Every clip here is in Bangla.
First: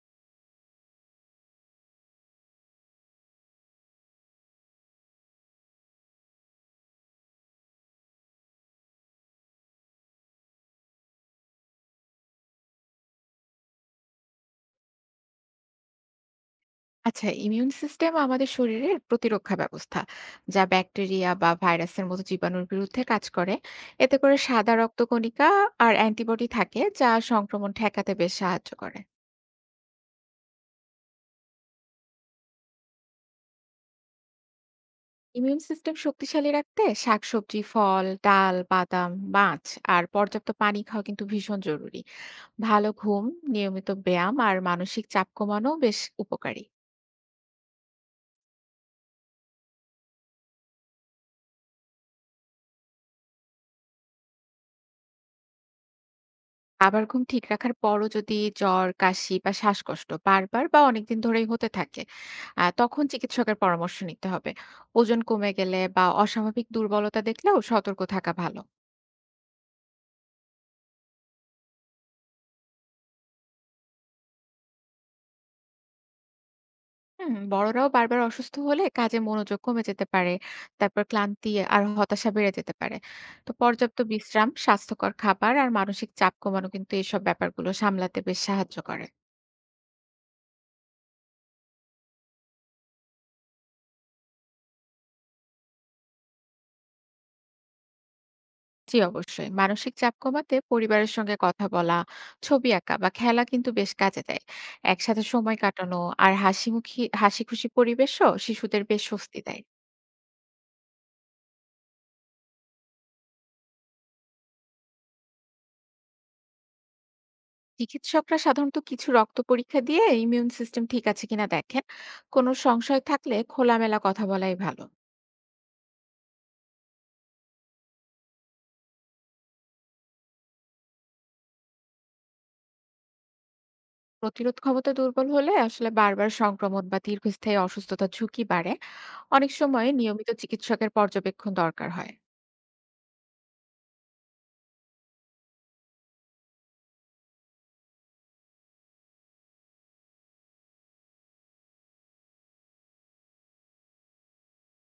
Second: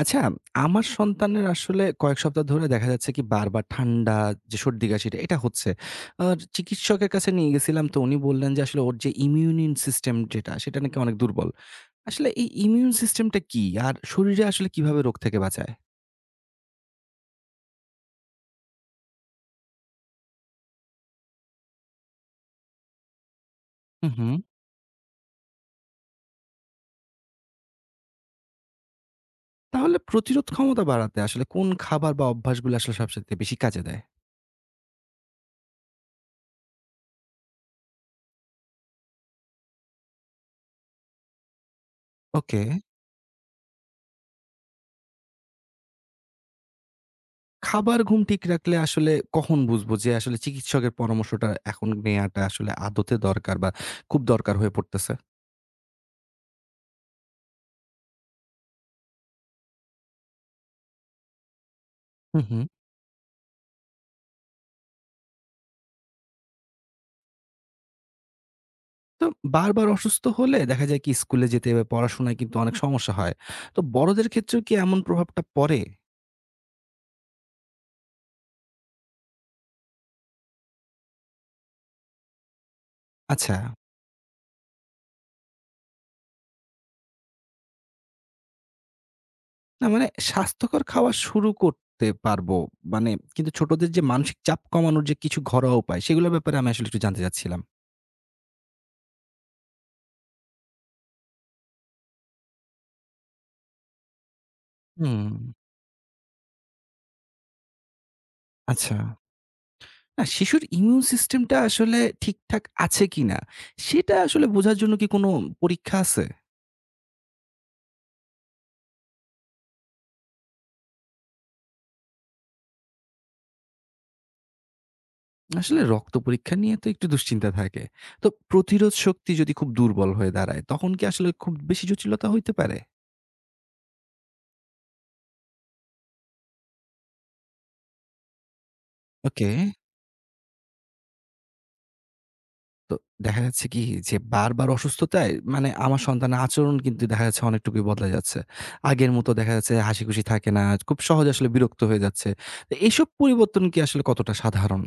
আচ্ছা, আমার সন্তানের আসলে কয়েক সপ্তাহ ধরে দেখা যাচ্ছে কি বারবার ঠান্ডা যে সর্দি-কাশিটা এটা হচ্ছে। আর চিকিৎসকের কাছে নিয়ে গেছিলাম তো উনি বললেন যে আসলে ওর যে ইমিউনিন সিস্টেম যেটা সেটা নাকি অনেক দুর্বল। আসলে এই ইমিউন সিস্টেমটা কি? আর শরীরে আসলে কিভাবে রোগ থেকে বাঁচায়? আচ্ছা ইমিউন সিস্টেম আমাদের শরীরের প্রতিরক্ষা ব্যবস্থা যা ব্যাকটেরিয়া বা ভাইরাসের মতো জীবাণুর বিরুদ্ধে কাজ করে। হুম, এতে হুম। করে সাদা রক্তকণিকা আর অ্যান্টিবডি থাকে যা সংক্রমণ ঠেকাতে বেশ সাহায্য করে। তাহলে প্রতিরোধ ক্ষমতা বাড়াতে আসলে কোন খাবার বা অভ্যাসগুলো আসলে সবচাইতে বেশি কাজে দেয়? ইমিউন সিস্টেম শক্তিশালী রাখতে শাকসবজি, ফল, ডাল, বাদাম, মাছ আর পর্যাপ্ত পানি খাওয়া কিন্তু ভীষণ জরুরি। ওকে। ভালো ঘুম, নিয়মিত ব্যায়াম আর মানসিক চাপ কমানো বেশ উপকারী। খাবার, ঘুম ঠিক রাখলে আসলে কখন বুঝবো যে আসলে চিকিৎসকের পরামর্শটা এখন নেয়াটা আসলে আদতে দরকার বা খুব দরকার হয়ে পড়তেছে? আবার ঘুম ঠিক রাখার পরও যদি জ্বর, কাশি বা শ্বাসকষ্ট বারবার বা অনেকদিন ধরেই হতে থাকে, হুম, হুম। তখন চিকিৎসকের পরামর্শ নিতে হবে। ওজন কমে গেলে বা অস্বাভাবিক দুর্বলতা দেখলেও সতর্ক থাকা ভালো। তো বারবার অসুস্থ হলে দেখা যায় কি স্কুলে যেতে বা পড়াশোনায় কিন্তু অনেক সমস্যা হয়। তো বড়দের ক্ষেত্রেও কি এমন প্রভাবটা পড়ে? হুম, বড়রাও বারবার অসুস্থ হলে কাজে মনোযোগ কমে যেতে পারে। তারপর ক্লান্তি আর হতাশা বেড়ে যেতে পারে। তো আচ্ছা। পর্যাপ্ত বিশ্রাম, স্বাস্থ্যকর খাবার আর মানসিক চাপ কমানো কিন্তু এসব ব্যাপারগুলো সামলাতে বেশ সাহায্য করে। না মানে স্বাস্থ্যকর খাওয়া শুরু করতে পারবো। মানে কিন্তু ছোটদের যে মানসিক চাপ কমানোর যে কিছু ঘরোয়া উপায় সেগুলোর ব্যাপারে আমি আসলে একটু জানতে চাচ্ছিলাম। জি অবশ্যই। মানসিক চাপ কমাতে পরিবারের সঙ্গে কথা বলা, ছবি আঁকা বা খেলা কিন্তু বেশ কাজে দেয়। একসাথে হুম, সময় কাটানো আর হাসিখুশি পরিবেশও শিশুদের আচ্ছা। বেশ স্বস্তি দেয়। না শিশুর ইমিউন সিস্টেমটা আসলে ঠিকঠাক আছে কিনা সেটা আসলে বোঝার জন্য কি কোনো পরীক্ষা আছে? চিকিৎসকরা সাধারণত কিছু রক্ত পরীক্ষা দিয়ে ইমিউন সিস্টেম ঠিক আছে কিনা দেখেন। কোনো সংশয় থাকলে খোলামেলা কথা বলাই ভালো। আসলে রক্ত পরীক্ষা নিয়ে তো একটু দুশ্চিন্তা থাকে। তো প্রতিরোধ শক্তি যদি খুব দুর্বল হয়ে দাঁড়ায়, তখন কি আসলে খুব বেশি জটিলতা হইতে পারে? প্রতিরোধ ক্ষমতা দুর্বল হলে আসলে বারবার সংক্রমণ বা দীর্ঘস্থায়ী অসুস্থতার ঝুঁকি বাড়ে। ওকে। অনেক সময় নিয়মিত চিকিৎসকের পর্যবেক্ষণ দরকার হয়। তো দেখা যাচ্ছে কি যে বারবার অসুস্থতায় মানে আমার সন্তানের আচরণ কিন্তু দেখা যাচ্ছে অনেকটুকুই বদলে যাচ্ছে। আগের মতো দেখা যাচ্ছে হাসিখুশি থাকে না, খুব সহজে আসলে বিরক্ত হয়ে যাচ্ছে। তো এসব পরিবর্তন কি আসলে কতটা সাধারণ?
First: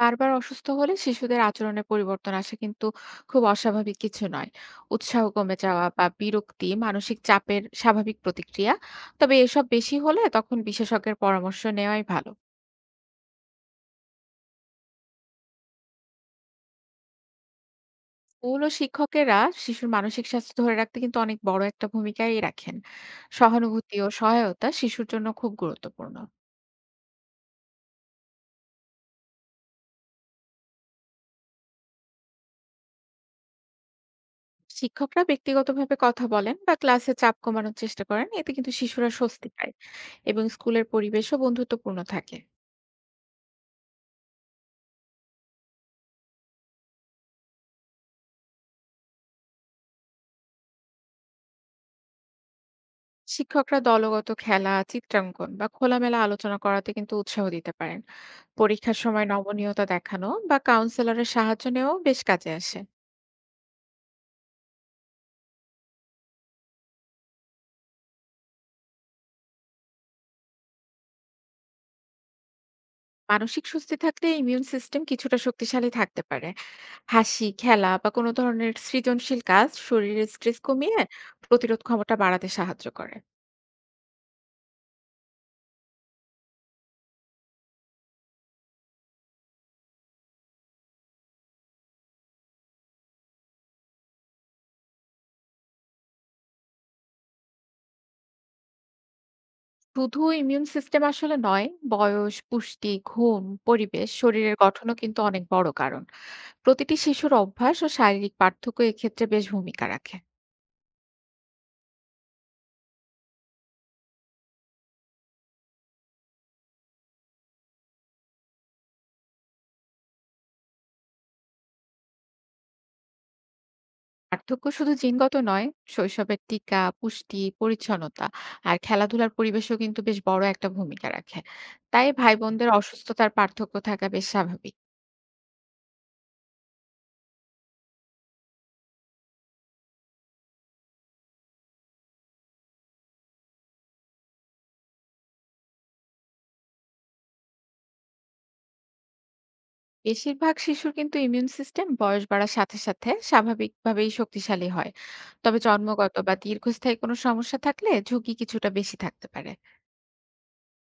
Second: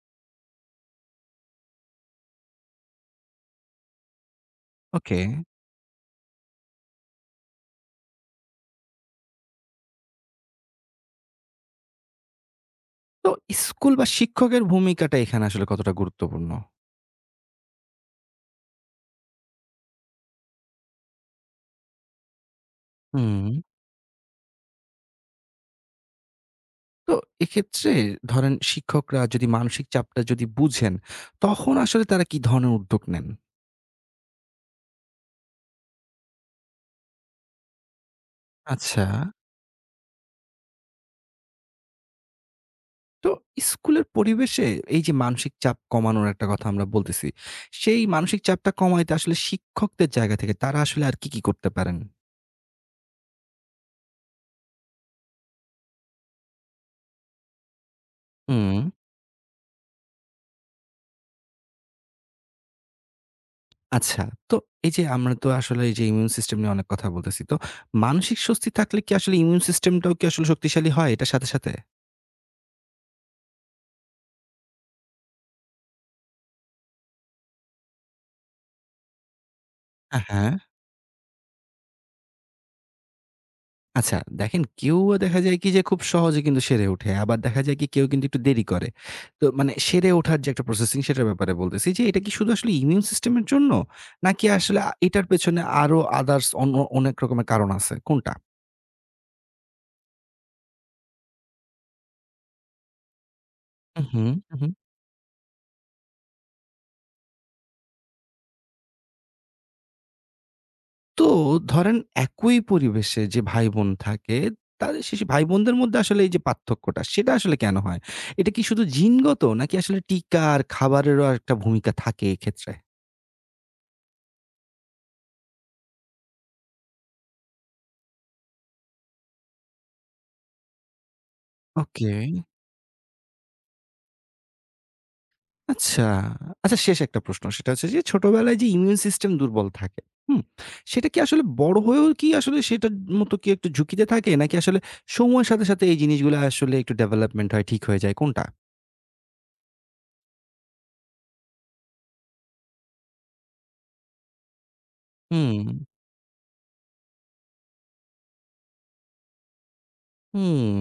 বারবার অসুস্থ হলে শিশুদের আচরণে পরিবর্তন আসা কিন্তু খুব অস্বাভাবিক কিছু নয়। ওকে। উৎসাহ কমে যাওয়া বা বিরক্তি মানসিক চাপের স্বাভাবিক প্রতিক্রিয়া। তবে এসব বেশি হলে তখন বিশেষজ্ঞের পরামর্শ নেওয়াই ভালো। তো স্কুল বা শিক্ষকের ভূমিকাটা এখানে আসলে কতটা গুরুত্বপূর্ণ? স্কুল ও শিক্ষকেরা শিশুর মানসিক স্বাস্থ্য ধরে রাখতে কিন্তু অনেক বড় একটা ভূমিকাই রাখেন। হুম। সহানুভূতি ও সহায়তা শিশুর জন্য খুব গুরুত্বপূর্ণ। তো এক্ষেত্রে ধরেন শিক্ষকরা যদি মানসিক চাপটা যদি বুঝেন, তখন আসলে তারা কি ধরনের উদ্যোগ নেন? শিক্ষকরা ব্যক্তিগতভাবে কথা বলেন বা ক্লাসে চাপ কমানোর চেষ্টা করেন, এতে কিন্তু আচ্ছা। শিশুরা স্বস্তি পায় এবং স্কুলের পরিবেশও বন্ধুত্বপূর্ণ থাকে। তো স্কুলের পরিবেশে এই যে মানসিক চাপ কমানোর একটা কথা আমরা বলতেছি, সেই মানসিক চাপটা কমাইতে আসলে শিক্ষকদের জায়গা থেকে তারা আসলে আর কি করতে পারেন? শিক্ষকরা দলগত খেলা, চিত্রাঙ্কন বা খোলামেলা আলোচনা করাতে কিন্তু উৎসাহ দিতে পারেন। হুম। পরীক্ষার সময় নমনীয়তা দেখানো বা কাউন্সেলরের সাহায্য নেওয়াও বেশ কাজে আসে। আচ্ছা, তো এই যে আমরা তো আসলে এই যে ইমিউন সিস্টেম নিয়ে অনেক কথা বলতেছি। তো মানসিক স্বস্তি থাকলে কি আসলে ইমিউন সিস্টেমটাও কি আসলে শক্তিশালী হয় এটার সাথে? মানসিক স্বস্তি থাকলে ইমিউন সিস্টেম কিছুটা শক্তিশালী থাকতে পারে। হাসি, খেলা বা কোনো ধরনের সৃজনশীল কাজ হ্যাঁ, শরীরের হ্যাঁ। স্ট্রেস কমিয়ে প্রতিরোধ ক্ষমতা বাড়াতে সাহায্য করে। আচ্ছা দেখেন কেউ দেখা যায় কি যে খুব সহজে কিন্তু সেরে ওঠে। আবার দেখা যায় কি কেউ কিন্তু একটু দেরি করে। তো মানে সেরে ওঠার যে একটা প্রসেসিং সেটার ব্যাপারে বলতেছি যে এটা কি শুধু আসলে ইমিউন সিস্টেম এর জন্য? নাকি আসলে এটার পেছনে আরো অন্য অনেক রকমের কারণ আছে? কোনটা? শুধু ইমিউন সিস্টেম আসলে নয়, বয়স, পুষ্টি, ঘুম, হুম, পরিবেশ, হুম, শরীরের হুম। গঠনও কিন্তু অনেক বড় কারণ। প্রতিটি শিশুর অভ্যাস ও শারীরিক পার্থক্য এক্ষেত্রে বেশ ভূমিকা রাখে। তো ধরেন একই পরিবেশে যে ভাই-বোন থাকে, তাদের শেষে ভাই-বোনদের মধ্যে আসলে এই যে পার্থক্যটা সেটা আসলে কেন হয়? এটা কি শুধু জিনগত নাকি আসলে টিকা আর খাবারেরও একটা ভূমিকা থাকে এক্ষেত্রে? পার্থক্য শুধু জিনগত নয়, শৈশবের টিকা, পুষ্টি, পরিচ্ছন্নতা আর খেলাধুলার পরিবেশও কিন্তু বেশ বড় একটা ভূমিকা রাখে। তাই ওকে। ভাই-বোনদের অসুস্থতার পার্থক্য থাকা বেশ স্বাভাবিক। আচ্ছা, আচ্ছা শেষ একটা প্রশ্ন। সেটা হচ্ছে যে ছোটবেলায় যে ইমিউন সিস্টেম দুর্বল থাকে, হুম? সেটা কি আসলে বড় হয়েও কি আসলে সেটার মতো কি একটু ঝুঁকিতে থাকে? নাকি আসলে সময়ের সাথে এই জিনিসগুলা আসলে একটু ডেভেলপমেন্ট হয়, ঠিক হয়ে যায় কোনটা? বেশিরভাগ শিশুর কিন্তু ইমিউন সিস্টেম বয়স বাড়ার সাথে সাথে স্বাভাবিকভাবেই শক্তিশালী হয়। তবে হুম, জন্মগত বা দীর্ঘস্থায়ী কোনো সমস্যা থাকলে ঝুঁকি কিছুটা বেশি থাকতে পারে। হুম।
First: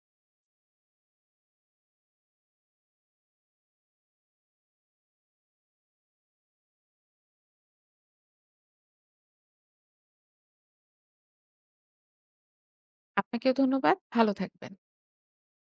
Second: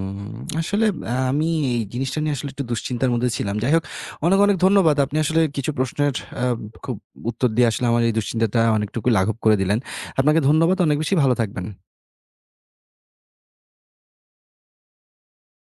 আসলে আমি এই জিনিসটা নিয়ে আসলে একটু দুশ্চিন্তার মধ্যে ছিলাম। যাই হোক অনেক ধন্যবাদ। আপনি আসলে কিছু প্রশ্নের আ খুব উত্তর দিয়ে আসলে আমার এই দুশ্চিন্তাটা অনেকটুকু লাঘব করে দিলেন। আপনাকে ধন্যবাদ। অনেক বেশি ভালো থাকবেন। আপনাকেও ধন্যবাদ। ভালো থাকবেন।